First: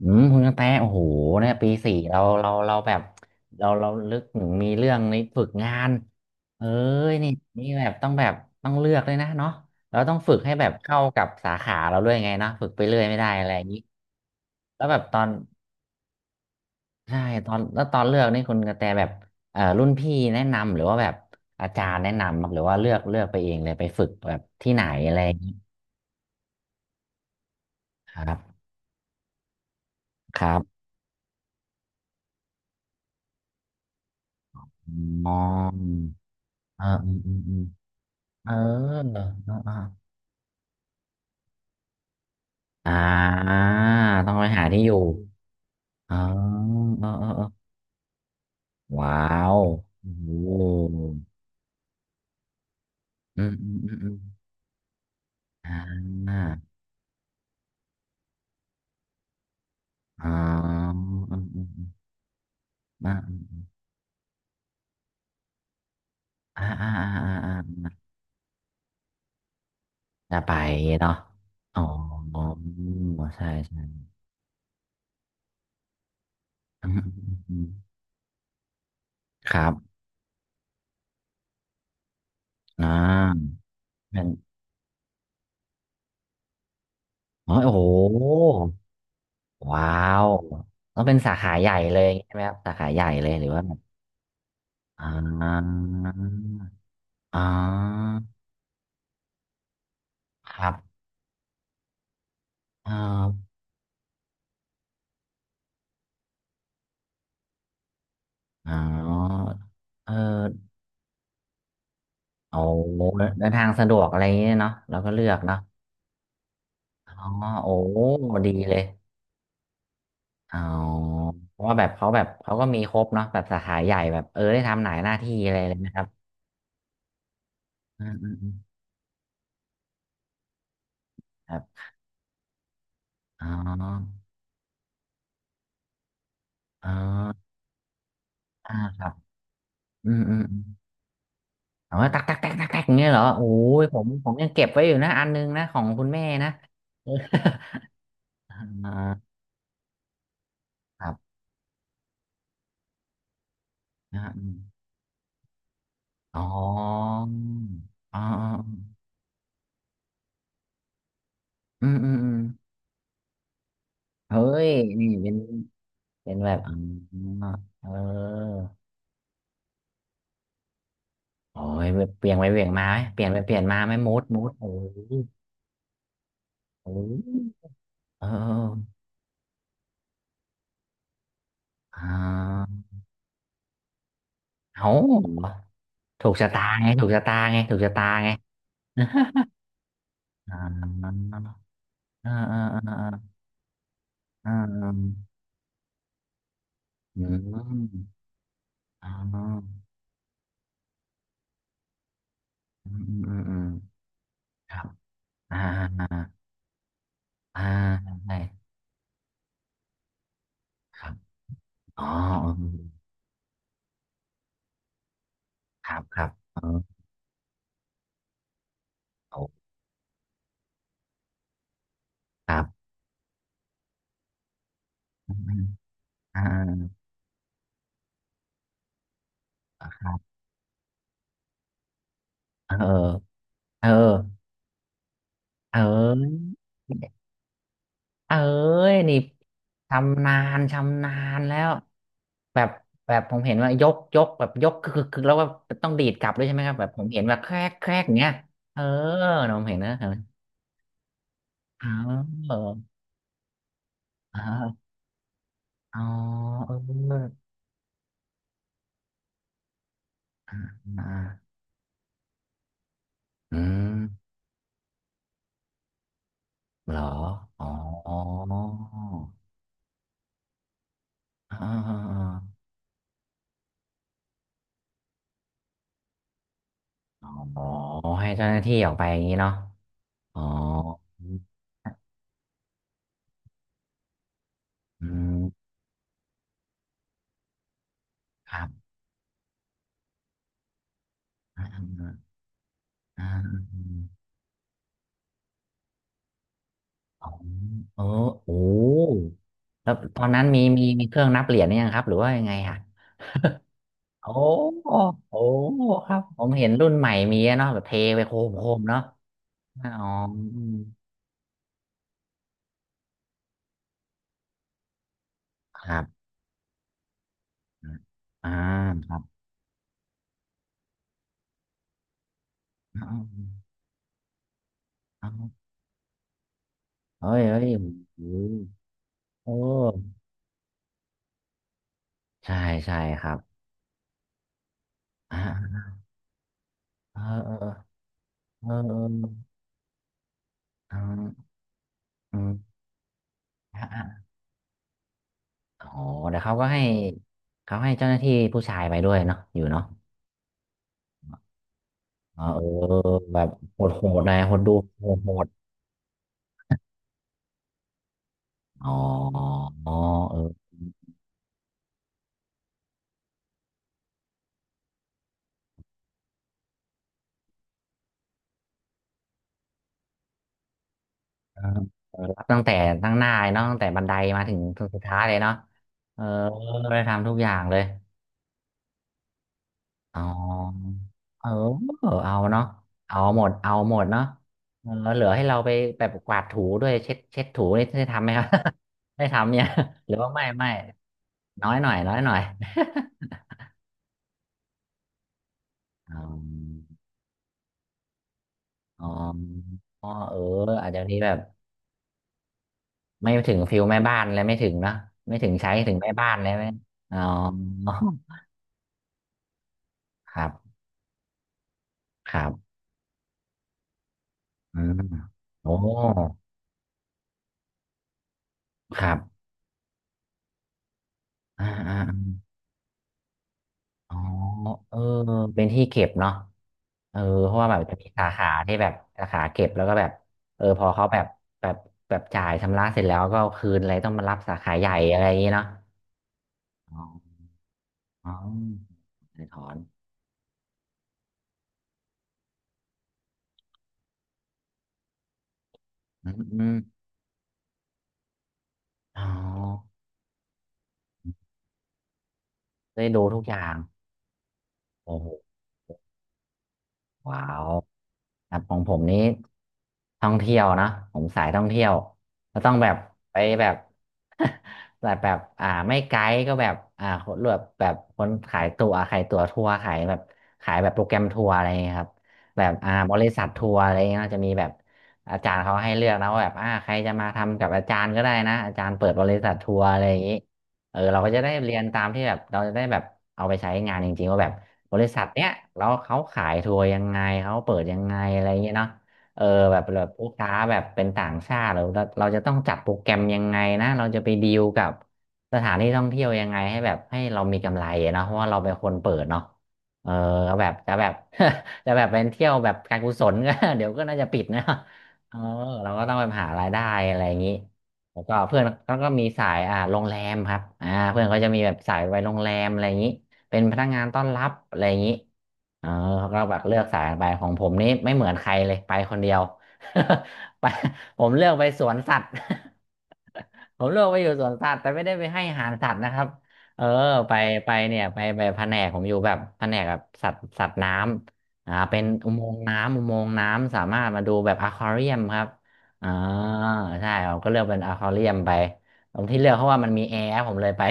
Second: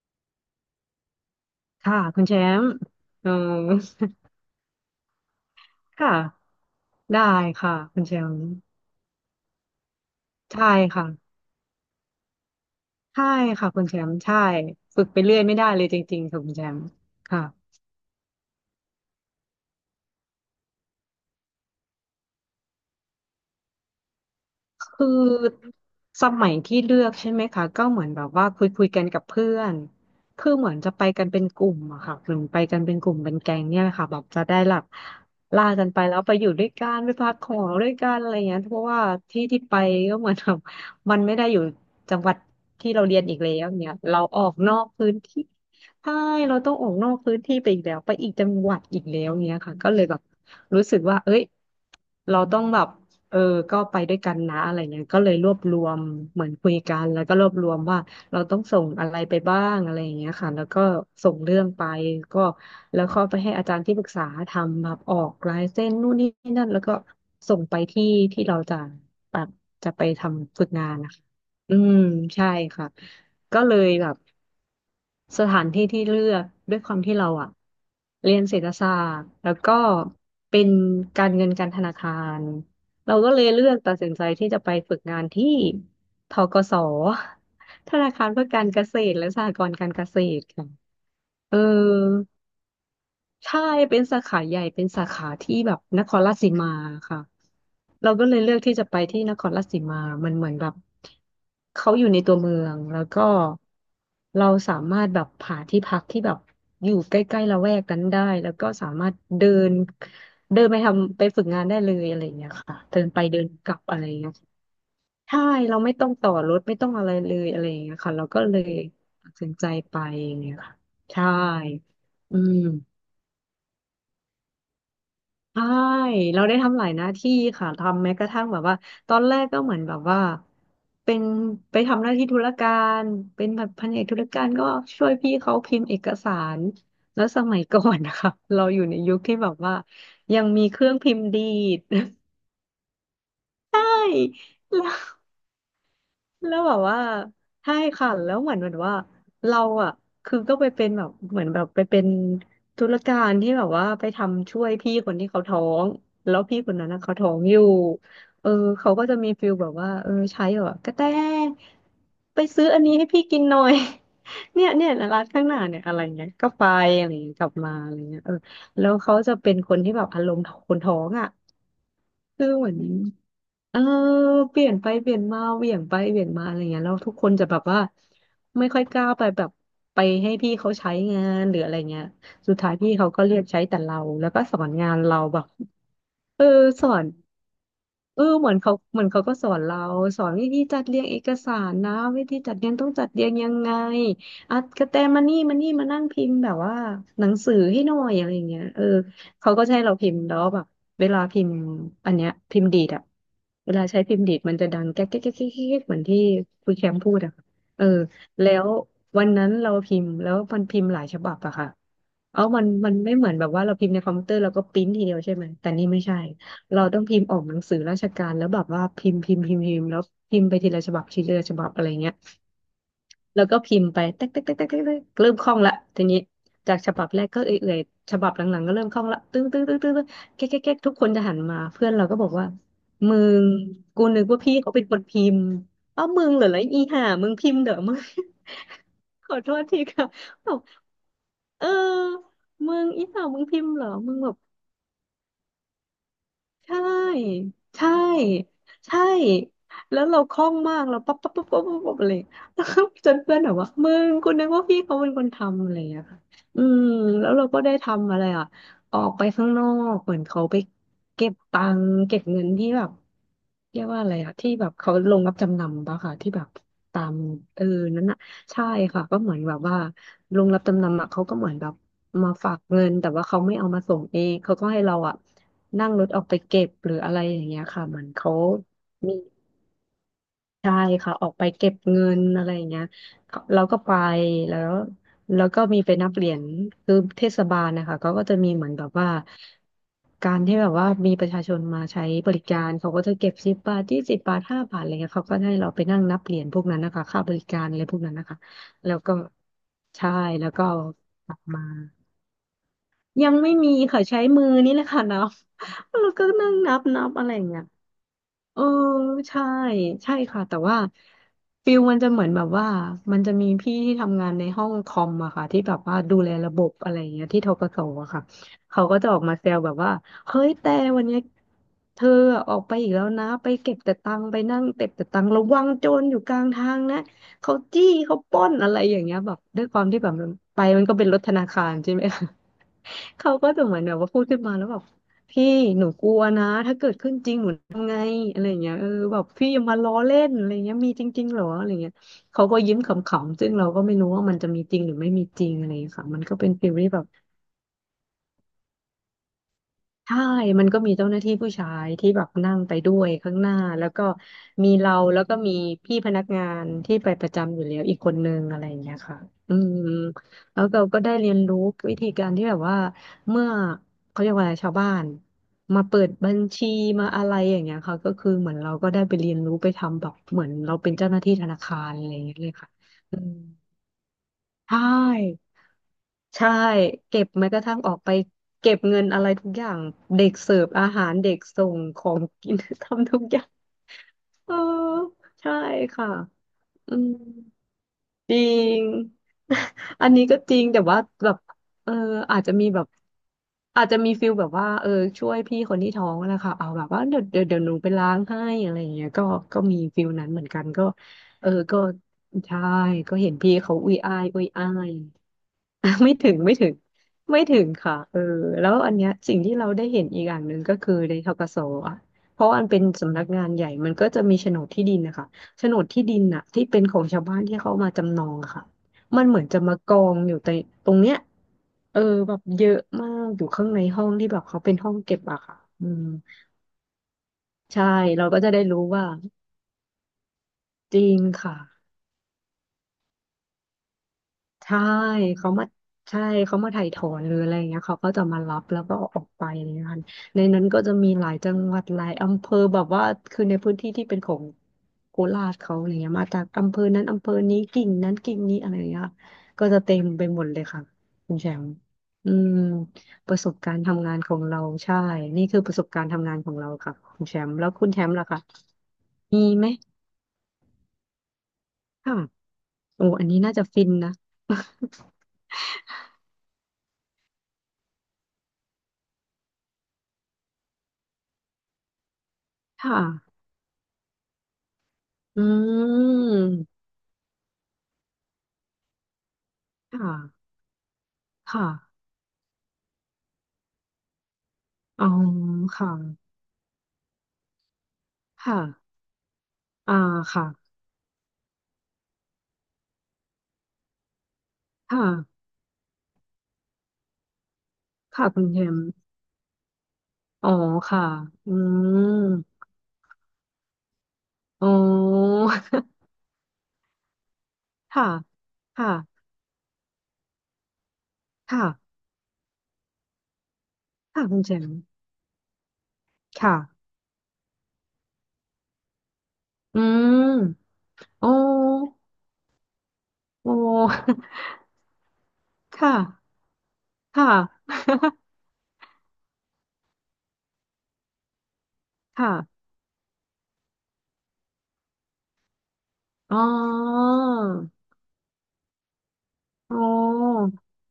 อืมคุณกระแตโอ้โหเนี่ยปีสี่ค่ะเราคุณแชเรามป์เราแบบเออเราลึกถึงมีเรื่องในฝึกงานค่ะเอ้ยได้นี่นี่ค่ะแบบคุณต้องแชแบบมป์ต้องเลือกเลยนะเนาะเราต้องฝึกให้แบใช่บเข้าค่ะกับสาขาเราด้วยไงเนาะฝึกไปเรื่อยไม่ใช่ได้อะไรอย่างค่ะนี้คุณแชมป์ใช่แล้วแบฝึบกตไปอนเรื่อยไม่ได้เลยจริงๆค่ะคุณแชมป์ใช่ค่ะ ตอนแล้วตอนเลือกนี่คุณกระแตแบบรุ่นพี่แนะนำหรือว่าแบบอาจารย์แนะนำครับหรือว่าเลือกไปเองเลยไปฝึกแบบที่ไหนคืออะไรอย่างนี้สมัยที่เลือกใช่ไหมคะก็เหมือนคแบบรัว่าคุบยคุยกันกับเพื่อนคคือรัเหมือนบจะไปกันเป็นกลุ่มอะค่ะหมือไปกันเป็นกลุ่มเป็นแก๊งเนี่ยแหละค่ะแบบจะได้หลับอ๋ล่ากันไปอแล้วไปอยู่ด้วยเออกันอืไปมพัอืกมขอือมงด้วยกันอะไรเออเงี้ยเพราะว่าเออที่ที่เออ ไปก็เหมือนแบบมันไม่ได้อยู่จังหวัดอ่ที่เราเรียนอีกแล้าวเนี่ยเราต้องอไปอกหานอที่กอยู่พื้นที่อ๋ใช่อเราต้องออกเอนออกเออพื้เอนอที่ไปอีกแล้วไปอีกจังหวัดอีกว้าแล้วเนี่ยวค่ะก็เลยโอ้แบบโรู้สึหกว่าเอ้ยเราต้องแบบ เอออืมอืมก็อืไปมอืด้มวยกันนะอะไรเงี้ยก็เลยรวบอ่รวมาเหมือนคุยกันแล้วก็รวบรวมว่าเราต้องส่งอะไรไปบ้างอะไรอย่างอ๋เงี้ยค่ะแล้วอก็ส่อืมอืงมเรื่อือมงไปก็แล้วอ่ก็ไปให้าอาจารย์ที่ปรึกษาทำแบบออกลายเส้นนู่นนี่อ่านั่นแล้วอ่าก็อ่าส่งไปอ่าที่ที่เราจะ จะไปจะไปทำฝึกงานนะเนาะคะอือ๋อมใช่ค่ะ ใช่ก็เลยใช่แบบสถานที่ที่เลือกด้วยอืความมที่อืเรามอะอืมเรียนเศรษฐศาสตร์แล้ควรัก็บ เป็นการเงินการธนาคารอ่าเราก็เลยเลือกตัดสินเป็ใจนที่จะไปฝึกงานที่ธกส อ๋อโอ้โห ธนาคารเพื่อการเกษตรและสหกรณ์ว้าการเกษว ตรค่ะต้องเป็นสาขาเออ ใหญ่เลยใช่ไหมครับสาขาใหญ่เลยหรือใช่ว่าแบบเป็นสาขาใหญ่เป็นสาอ่ขาที่แบาบนครราชสีมาค่ะอ๋อเราก็เลยเลือกที่จะไปที่นครราชสีมามันเหมือนคแบรับบ เขาอยู่ในตัวเมืองเแล้วก็ออเราสามารถแบบหาที่พักที่แบบอยู่ใกล้ๆละแวกนั้นได้แล้วก็อ๋สามารถอเดินเอเดินอไปทำไปฝึกงานได้เลยอะไรอย่างเงี้ยโอ้ค่ะเดินไปเดิเดินนทากงลับสะดอะวไรกออะย่างไรอเงี้ยย่างเงี้ยเนาะเราก็เลือกใช่เนาะเราไม่ต้องต่อรถไม่ต้องอะไรอ๋อเลยอะไรโอ้อย่างเงี้ยค่ะเราก็ดีเลยเลยตัดสินใจไปอย่างเงี้อ๋ยอค่ะใช่ เพราะว่าแบบเขาแบบอืเขาก็ม มีครบเนาะแบบสาขาใหญ่แบบเออได้ทำหลายหน้าที่อะไรใช่ เลยนะครับเราได้ทำหลายหน้าที่ค่ะ อืทำแม้มกอืระมทั่งอืมแบบว่า ตอนแรกก็เหมือนแบบว่า เป็นครับไปทำหน้าที่ธุรการ อ๋เป็นแบบแผนกธุอรการก็ช่วยพี่เขาพิมพ์เอกสาร อ๋แล้วสอมัยก่อนนะคะเราอ่าอยู่ในครับยุคที่แบบว่า อืมอืยัมงอืมีมเครื่องพิมพ์ดีด เอาไว้ตักตักตักตักตักอย่างเงี้ยเหรอโอ้ยผมยังเก็บ แล้ไว้ว อยู่นะอันนึงนะของคุณแม่นะ แล้วแบบว่า เออใช่ค่ะแล้วเหอมือนเหมือนว่า่าเราอ่ะคือก็ไปเป็นคแบรับบเหมือนแบบไปเป็นธุรการที่แบบว่าไปอ่าอทำมช่วยพี่คนที่เขาท้องแล้อ๋อวพี่คนนั้นนะเขาท้องอยู่อ๋อ เออเขาก็จะมีฟิลแบบว่าใช้แบบว่ากระแตอืมอืมอืมไปซื้ออันนี้ให้พี่กินหน่อย เฮ้ เนี่ยยเนี่ยนี่ร้านเป็นข้างหน้าเนี่ยอะไรเงี้ยเป็นก็แบบไปอ๋อะไรเงี้ยกอลับมาเอะไรเงี้ยออแล้วเขาจะเป็นคนที่แบบอารมณ์คนท้องอ่ะโอ้ยเปลี่ยนไปคือเปลี่เหยนมือน มาไหมเปลี่ยนไปเปลี่ยนเอมาอไหมมูดมูดเปเออลี่ยนไปเปลี่ยนมาเหวี่ยงไปเหวี่ยงมาอะไรเงี้ยโอแล้วทุกคนจะแบอบว่าเอไม่ค่อยกอล้าไปแบบไปให้พี่เขาใช้งานหรืออะไรเงี้อ่ยสุดาท้ายพี่เขาก็เรียกใช้แต่เราแล้วก็สอนงาเอานเราแบบถูกเออชะตาสไงอถูน กชะตาไงถูกชะตาไงเหมือนเขาก็สอนเราสอนวิอ่ธีจัดเรียงเอากสารนะวิอ่าธีจัดอ่าเรียงต้องจัดเรียงอ่ายังไงอ่อ่ะกระแตามานี่มานั่งพิมพ์แบบว่าอืหนังสือให้หน่อมยอะไรอย่างเงี้ยอ่เขาก็จะาให้เราพิมพ์แล้วแบบเวลาพิมพ์อันเนี้ยพิมพ์ดีอืดมอะอืมอืมเวลาใช้พิมพ์ดีดมันจะคดัรับงแก๊กแก๊กแก๊กแก๊กอ่าแก๊กเหมือนอ่าที่คุณแชมป์พูดอะอ่าเออใช่แล้ววันนั้นเราพิมพ์แล้วมันพิมพ์หคลายรับฉบับอะค่ะอ๋อเอามันไม่เหมือนแบบว่าเราพิมพ์ในคอมพิวเตอร์แล้วก็ปริ้นทีเดียวใช่ไหมแต่นี่ครัไม่บคใช่ รับเออเราต้องพิมพ์ออกหนังสือราชการแล้วแบบว่าพิมพ์พิมพ์คพิมพ์พิมพ์แล้วพิมพ์ไปทีละฉบับทีละฉบับอะไรเงี้ยรับ แล้วก็พิมพ์ไปเต๊กเต๊กเต๊กเต๊กเต๊กเต๊กเริ่มคล่องละทีนี้อ่จากาฉบับแรกก็เอื่อยๆฉบับหลังๆก็เริ่มคล่องละตึ้งตึ้งตึ้งตึ้งคตึ้งรับแก๊กแก๊กแก๊กทุกคนจะหันมาเพื่อนเราก็บอกว่าเอมึองเอกูอนึกว่าพี่เขาเป็นคนพิมพ์เออ้าวมึงเหรออแล้วอีห่ามึงพิมพ์เหรอมึง เอ้ยนี่ ขอโทษทีค่ะชำนาบอญกชำนาญแล้เอวอแบบมึงอีแบบห่าวผมึมงเห็นพิมว่าพ์ยเหรอกมึยงกแบบ แบบยกคือแล้วว่าต้องดีดกลับด้วยใช่ไหมใชครับแบบผมเห็นแบบ่แครกแคใช่รกอย่างเงี้ยเออใช่นผมเห็นนะแล้เอวอเราคล่องมากเราปั๊บปั๊บปั๊บปั๊บปั๊บอ๋ปั๊บอะไรอแล้วก็ จนเพื่อนแบบว่ามึงกูอ๋นึกว่าพี่อเขาเป็นคนทำอะไรอย่างอ๋เงี้อยค่ะอืเออมแล้วเราก็ได้ทำอะไรอ่ะออกไปข้างนอกเหมือนเขาอ่าไปอ่าเก็บตังค์เก็บเงินที่แบบอืเรียกว่าอะไรมอ่ะที่แบบเขาลงรับจำนำปะค่ะที่แบบเหรตาอมเออ๋ออนั่นอ๋อน่ะใช่ค่ะก็เหมือนแบบว่าลงรับจำนำอ่ะเขาก็เหมือนอ๋แบบอมาฝากเงินแต่ว่าเขาไม่เอามาส่งเองเขาก็ให้เราอ่ะ นั่งรถออกไปเก็บหรืออะไรอย่างเงี้อ๋อยค่ะเหมือนให้เขาเจ้าหน้าที่ออกไปมีอย่างนี้เนาะ อ๋อใช่ค่ะออกไปเก็บเงินอะไรอย่างเงี้ยเขาเราก็ไปแล้วอืมแล้วก็มีไปนับเหรียญคือเทศบาลนะคะเขาก็จะมีครัเหมือนแบบบว่าการที่แบบว่ามีประชาชนอ่มาใช้บาริการเขาก็จะอ่าเก็บสิบบาทยี่สิบบาทห้าบาทอะไรเงี้ยเขาก็ให้เราไปนั่งนับเหรียญพวกนั้นนะคะค่าอ๋อบริการอะไรพเอวกนั้นนะอคะโอ้แล้วก็แล้วใช่ตอนนั้นแล้วมีก็เอามีมีเครื่อกงลันับบเหรีมา ยญหรือยังครับหรือว่ายังไงอ่ะยังไม่มีค่ะใช้โอมือนี่้แหโละค่ะนับ อ้ แล้ควรับก็ผนั่มงเห็นนับรุ่นนัใหม่บอะไรมีอย่างอะเงี้ยเนาะแบบเทไปโคมเอโคอมเนาะใช่อ๋อใช่ค่ะแต่อืมว่าฟิลมันจะเหมือนแบบว่ามันจะมีพี่ที่ทำงานในห้องคอมอะค่ะที่แบบคว่ารัดูบแลระบบอะไรอย่างเงี้ยที่ธกสอะค่ะอ่าเขาก็คจะอรัอบกมาแซวแบบว่าเฮ้ยแต่วันเนี้ยเธอออกไปอีกแล้อ๋อวนะไปเก็บแต่ตังค์ไปนั่งเก็บแต่ตังอ๋ค์ระวัองโจรอยู่กลางทางนะเฮ้ยเขาเฮ้ยจี้เขาโอ้ปล้นอะไรอย่างเงี้ยแบบโอ้ด้วยความที่แบบมันไปมันก็เป็นรถธนาคารใช่ไหมคะ ใช่ใช่คเขารับก็จะเหมือนแบบว่าพูดขึ้นมาแล้วแบบอ่พี่าหนูกลัวนะถ้าเกิดขึ้นเออจริงหเอนูอทำไงอะไรอย่างเอเงี้อยเออเออแบบพี่อย่ามาล้อเล่นอะไรเงี้ยมีเจริงๆเหรออออะไรเงี้ยอืเขาก็ยิ้มขำๆซึ่งเราก็ไม่รู้ว่าม มันจะมีจริงหรือไม่มีจริงอะไรอย่างอ๋อเงี้ยค่ะมันก็แต่เป็นเขาก็ฟีลให้ที่แบบ เขาให้เจ้าหน้าที่ผู้ชายไปด้วยเนาะอยู่เนาะใช่มันก็มีเจ้าหน้าที่ผู้ชายที่แบบอ๋อนั่เงไปด้อวยอข้าแบงหบน้าโหแล้ดวโหก็ดหน่อยโหดมีดูเราโหดแล้วโหก็ดมีพี่พนักงานที่ไปประจำอยู่แล้วอีกคนนึงอะไรอย่างอ๋อเงี้ยค่ะอืมอ๋อเออแล้วเราก็ได้เรียนรู้วิธีการที่แบบว่าเมื่อเขาเรียกว่าอะไรชาวบ้านมาเปิดบัญชีมาอะไรอย่างเงี้ยค่ะก็คือเหมือนเราก็ได้ไปเรียนรู้ไปทำแบบเหมือนเราเป็นเจ้าหน้าที่ธนาเออคารอะไรเอออย่างเงี้ยรับเลยตั้งค่ะแต่ตั้งอืหน้ามเลยเนาะตั้งแต่บันไดมาถึงใช่ ถึงสุดท้ายเลยเนาะเออใช่ได้เก็ทำบทุกอแม้ย่ากงระเลทั่งยออกไปเก็บเงินอะไรทุกอย่างอ๋เด็กเสิร์ฟอาอหารเด็กเออ ส่งของเอากิน เนาะ ทำเอาทุกอหมย่างด เอาหมดเนาะเออเออเหลือให้ใช่เราไปแบค่ะบกวาดถูด้วอืยมเช็ดเช็ดถูนี่ได้ทำไหมจคริรับ ง ได้ทำเนี่ย อัหนรือนี้ว่าก็ไม่จริงไม่แต่ว่าแบบน้อยหเอน่ออยน้อยหน่ออาย จจะมีแบบอาจจะมีฟิลแบบว่าเออช่วยพี่คนที่ท้ออ๋งนะคะเอาแบบอว่าเดี๋ยวหนูไปล้างให้อะไรอย่างอ๋เงี้อยก็ก็มีฟิอ๋อลนั้นเออเหมือนกันก็อาจจะนี้แบบเออก็ใช่ก็เห็ไม่นถึพี่งเขาฟิลอุ้ยแม่อ้าบ้านยเลอุ้ยยไม่ถึอ้างเนย อะไม่ถึงใช้ อ่ะถึงแม่ไม่บ้าถึนงเลยไม่ไหมถึงอ๋อ ไม่ถึงค่ะเออแล้วอันเนี้ยสิ่งที่เราได้เห็นอีกอ คย่างรัหบนึ่งก็คือในธกสอ่ะคเพรัราะบอันเป็นสำนักงานใหญ่มันก็จะมีโฉนดอืที่ดิมนนะคะโฉโอ้นดที่ดินน่ะที่เป็นของชาวบ้านที่เขามาจำนองอะค่ะครับมันเหมือนจะมากองอยู่ในตรงเนี้ยอ่าอ่าเออแบบเยอะมากอยู่ข้างในห้องอ๋อที่แบบเขาเป็นห้อเองอเก็บอะค่ะเป็นที่อืเก็มบเนาะเออเพราะว่าแบบใช่จะมีเราสาก็ขาจะได้ที่รู้แบบว่าสาขาเก็บแล้วก็แบบเออพอจเขาริงค่ะ แบบแบบจ่ายชำระเสร็จแล้วก็เอาคืนอะไรต้องมารับสาขาใช่ใหญ่อะไรอย่างงี้เขามาเนาะใช่เขามาถ่ายถอ๋อนหรือออะไรอย่างเงี้ยเขาก็จะอ๋อมารับแล้วก็เอาออกไปถอะอไรอย่านงเงี้ยค่ะในนั้นก็จะมีหลายจังหวัดหลายอำเภอแบบว่าคือในพื้นที่ที่เป็นของโคราชเขาอะไรเงี้ยมาอืมจากออำมเภอนั้นอำเภอนี้กิ่งนั้นกิ่งนี้อะไรอย่างเงี้ยอ๋อ ก็จะเต็มไปหมดเลยค่ะคุณแชมป์อืมได้ดูปทุระกสอบย่ากางรณ์ทำงานของเราใช่โอ้โหนี่คือประสบการณ์ทำงานของเราค่ะคุณแชว้ามป์แล้ววคุณแชมป์ล่ะคะครับของผมนี้มีไหมท่องเที่ยวนะผมสายท่องเที่ยวค่ะก็ต้องแบบโอ้อันไปนี้น่าจะแบบ ฟินนะ แบบแบบอ่าไม่ไกด์ก็แบบอ่าคนแบบแบบคนขายตั๋วขายตั๋วทัวร์ขายแบบขายแบบโปรแกรมทัวร์อะไรอย่างเงี้ยครับแบบ คอ่าบริ่ะษัททัวร์อะไรเงี้ยจะมีแบบอาอืจารย์เขาให้เลือกนะว่าแบบอ่าม ใครจะมาทำกับอาจารย์ก็ได้นะอาจารย์เปิดบริษัททัวร์คอะไรอย่างนี้่ะเออเราก็จะได้ค่ะเรียนตามที่แบบเราจะได้แบบเอาไปใช้งานจริงๆว่าแบบ บอ๋ริอษัทเนี้ยแล้ค่ะวเขาขายทัวร์ยังไงเขาเปิดยังไงอะไรค่ะเงี้ยเนาะเออแบบอ่าแบบลูกค่ะค้าแบบเป็นต่างชาติเราจะต้องจัดโปรแกรมยังไงนะเราจะไปดีลกับค่ะสถานที่ท่องเที่ยวยังไงให้แบบให้เรามีกำไรอะเนาะค่ะเพราะคุณว่าเทเราเป็นมคนเปิดเนาะเอออ๋อก็แบบจะค่ะแบบ อื จะแบมบเป็นเที่ยวแบบการกุศลก็ เดี๋ยวก็น่าจะปิดนะ อ๋อ เออเรา ก็ต้องไปหารายได้อะไรอย่างนี้ค่ะแล้วก็เพื่อนค่ะก็ก็มีสายโรงแรมครับเพื่อนเขาจะมีค่ะแบบสายไปโรงแรมอะไรอย่างนี้ เป็นพนักงานต้อค่ะนคุรัณบเทมอะไรอย่างนี้เออเขาก็แบค่ะบเลือกสายไปของผมนี่ไม่เหมือนใครเลยไปคนเดียว อื ไปมผอ๋อมเลือกไปสวนสัตว์ อ๋อ ผ มเลือกไปอยู่สวนสัตว์แต่ไม่ได้ไปให้อาหารสัค่ะตว์นะครับเออค่ะไปไปเนี่ยไปไปแผนกผมอยู่แบบแผนกแบบสัตว์สัตว์น้ำเป็นอุค่ะโมงค์น้ำอุโมงค์น้ำสามารถมาดูแบบอควาเรียมครับอ่าอ๋อใช่ผมก็เลือกเป็นอควาเรียมไปตรงที่เลือกเพราะอ๋อว่ามันมีแอร์ผมเลยไป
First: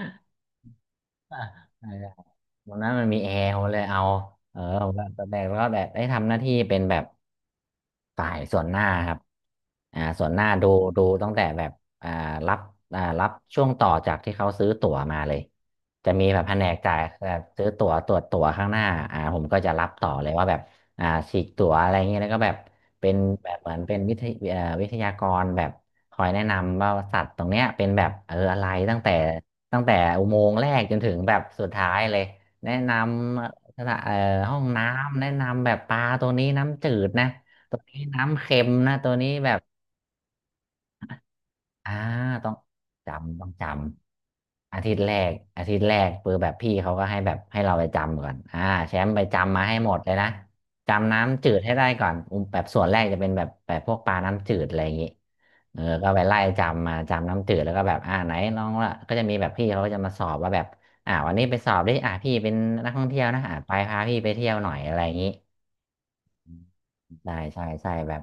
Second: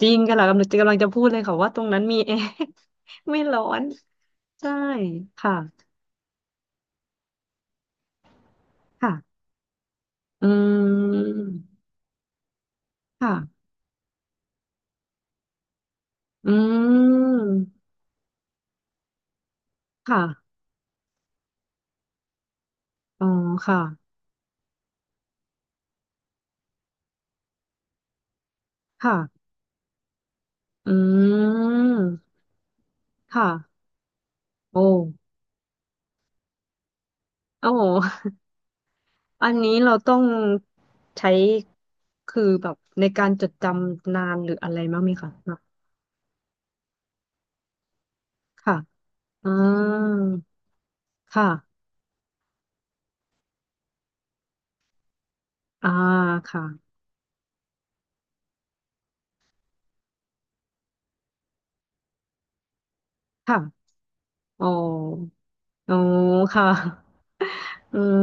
จริง ค่ะกำลังจะพูดเลยค่ะอ่ะว่าตรงนั้นมี แอร์วันนั้นมันมีแอไม่ร์ผร้อมเลนยเอาเออใช่ผมก็ตอนแรกค่ะก็แบบได้ทำหน้าที่เป็นแบบฝ่ายส่วนหน้าครับค่ะส่วนหอืน้าดูดูตั้งแต่แบบมอ่ารับรับช่วค่ะ งต่อจากที่เขาซื้อตั๋วมาเลยจะมีแบบอืแผนกจ่ายแบม บซื้อตั๋วตรวจตั๋วข้างหน้าผมก็จะรับต่อค่ะ เลยว่าแบบฉีกตั๋วอะไรเงี้ยแล้วก็แบบเป็นอ๋อแบบเหมือค่ะนเป็นวิทยากรแบบคอยแนะนำว่าสัตว์ตรงเนี้ยเป็นแบบเอออะไรตั้งแต่ ค่ะตั้งแต่อุโมงค์แรกอืจนถึงแบบสุดท้ายเลยมแนะนค่ะ ำสถานเอ่อห้องโอ้น้ำแนะนำแบบปลาตัวนี้น้ำจืดนะโอ้ตัวโหนี้น้ำเค็มนะตัวนี้อัแบนบ นี้เราต้องใช้อ่าคือต้องแบบในการจำจต้องดจจำนานหรืออะำไรอาทิตมั้าย์งไหแรมคะกเนอะอาทิตย์แรกปือแบบพี่เขาก็ให้แบบให้เราไปจำก่อนอ่าค่ะแชมป์ไปอ่จำมาให้หมดเลยานะ จำน้ำจืดให้ค่ะได้ก่อนอุ้มแบบส่วนแรกจะเป็นแบบแบบพวกปลาน้ำจืดอะไรอย่างงี้เอออ่าก็ไปไล่ค่ะจำมาจำน้ำจืดแล้วก็แบบไหนน้องละก็จะมีแบบพี่เขาก็จะมาสอบว่าแบบวันนี้ไปสอบดิพี่เป็นนักท่องเที่ยวนะไปค่ะพาพี่ไปเที่ยวอ๋หอน่อยอะไรอย่างงี้ อ๋อค่ะใช่ใช่ใช่อืแบบ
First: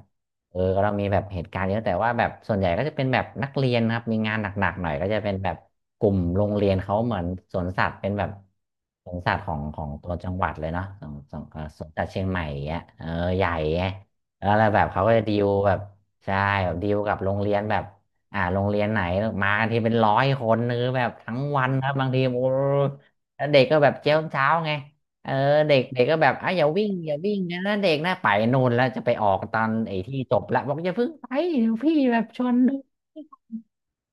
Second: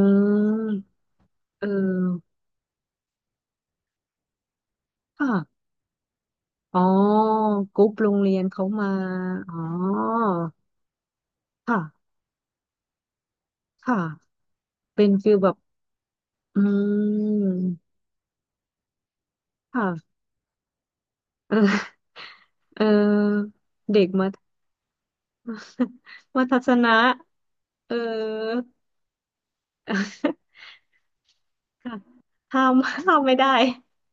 เออเรามีแบบเหตุการเออณ์เยอะแต่ว่าแบบส่วนใหญ่ก็จะเป็นแบบนักเรียนนะครับมีงานหนักๆหน่อยก็จะเป็นแบบค่ะกลุ่มโรงเรียนอ๋อเขาเหมือนสวนกสัรุ๊ตปว์เป็โรนงแบบเรียนเขามาสวนสัตว์ขออ๋องของตัวจังหวัดเลยเนาะของของค่ะสวนสัตว์เชียงใหม่อย่างเงี้ยเออใหญ่ไงค่ะแล้วอะไรแบบเขาเป็ก็นจะฟิดีลลแบบ แบบใช่อืแบบดีลกับโรงเรีมยนแบบโรงเรียนไหนมากันทีเป็นร้อค่ะยคนหรือแบบทั้งเอวันอครับบางทีโอ้เอแล้วอเด็กก็แบบเด็กเจ้ามัธ เช้าไง เออเด็กเด็กก็แบบ มัอ่ะธอยย่าสวิ่งนะอย่าวิ่งนะเด็เออกนะไปนู่นแล้วจะไปออกตอนไอ้ที่จบละบอกอย่าเพิ่งไปเดี๋ยวพี่ค่ะ แบบชวน ห้าดูมห้ามไม่ได้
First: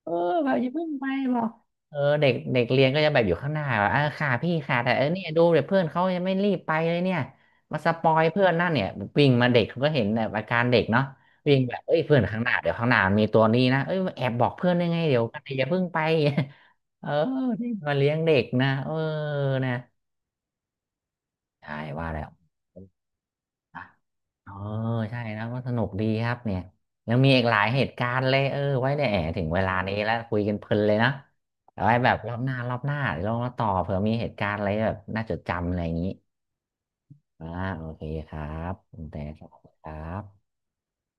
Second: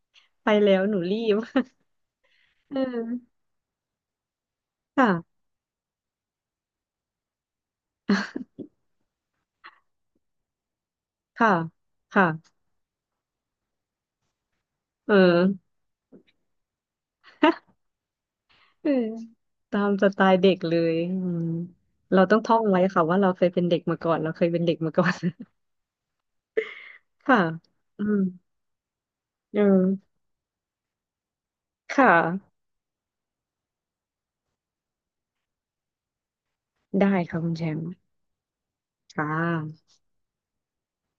เออไปแบบอย่าแล้วเพิ่งหนูไปรีบ บอกเออเด็กเด็ก เรีเอยนก็อจะแบบอยู่ข้างหน้าแบบอ่ะค่ะพี่ค่ะแต่เออเนี่ยดูค่ะเดี๋ยวเพื่อนเขายังไม่รีบไปเลยเนี่ยมาสปอยเพื่อนนั่นเนี่ยวิ่งมาเด็กเขาก็เห็นแบบอาการเด็กเนาะค่ะวิ่งแบบเอ้ยเพื่อนข้างหค่ะน้าเดี๋ยวข้างหน้ามันมีตัวนี้นะเอ้ยแอบบอกเพื่อนยังไงเอเดี๋ยวกันอย่าอ เพิ่งไป เออนี่ มาเลี้ยงเด็กนะเอเอออนะ ตามสไตล์เด็กเลยอืมใช่ว่าเราแล้วต้องท่องไว้ค่ะว่าเราเคยเป็นเด็อ่ะกมาก่อนเราเคยเออเป็นเด็กมาก่อน ใช่นะว่าสนุกดีครับเนี่ยยัง มีค่ะอีกหลายเหตุอืกามรณ์เลยเออไว้เนี่ยแหมถึงเอเวลานี้อแล้วคุยกันเพลินเลยนะเอาไว้แบค่ะบรอบหน้ารอบหน้าเดี๋ยวลองมาต่อเผื่อมีเหตุการณ์อะไรแบบน่าจดจำอะไรอย่างนี้ได้ค่ะอ่าคุณแชมโอป์เคครับคุณแต่ค่ขอบคุณะครับ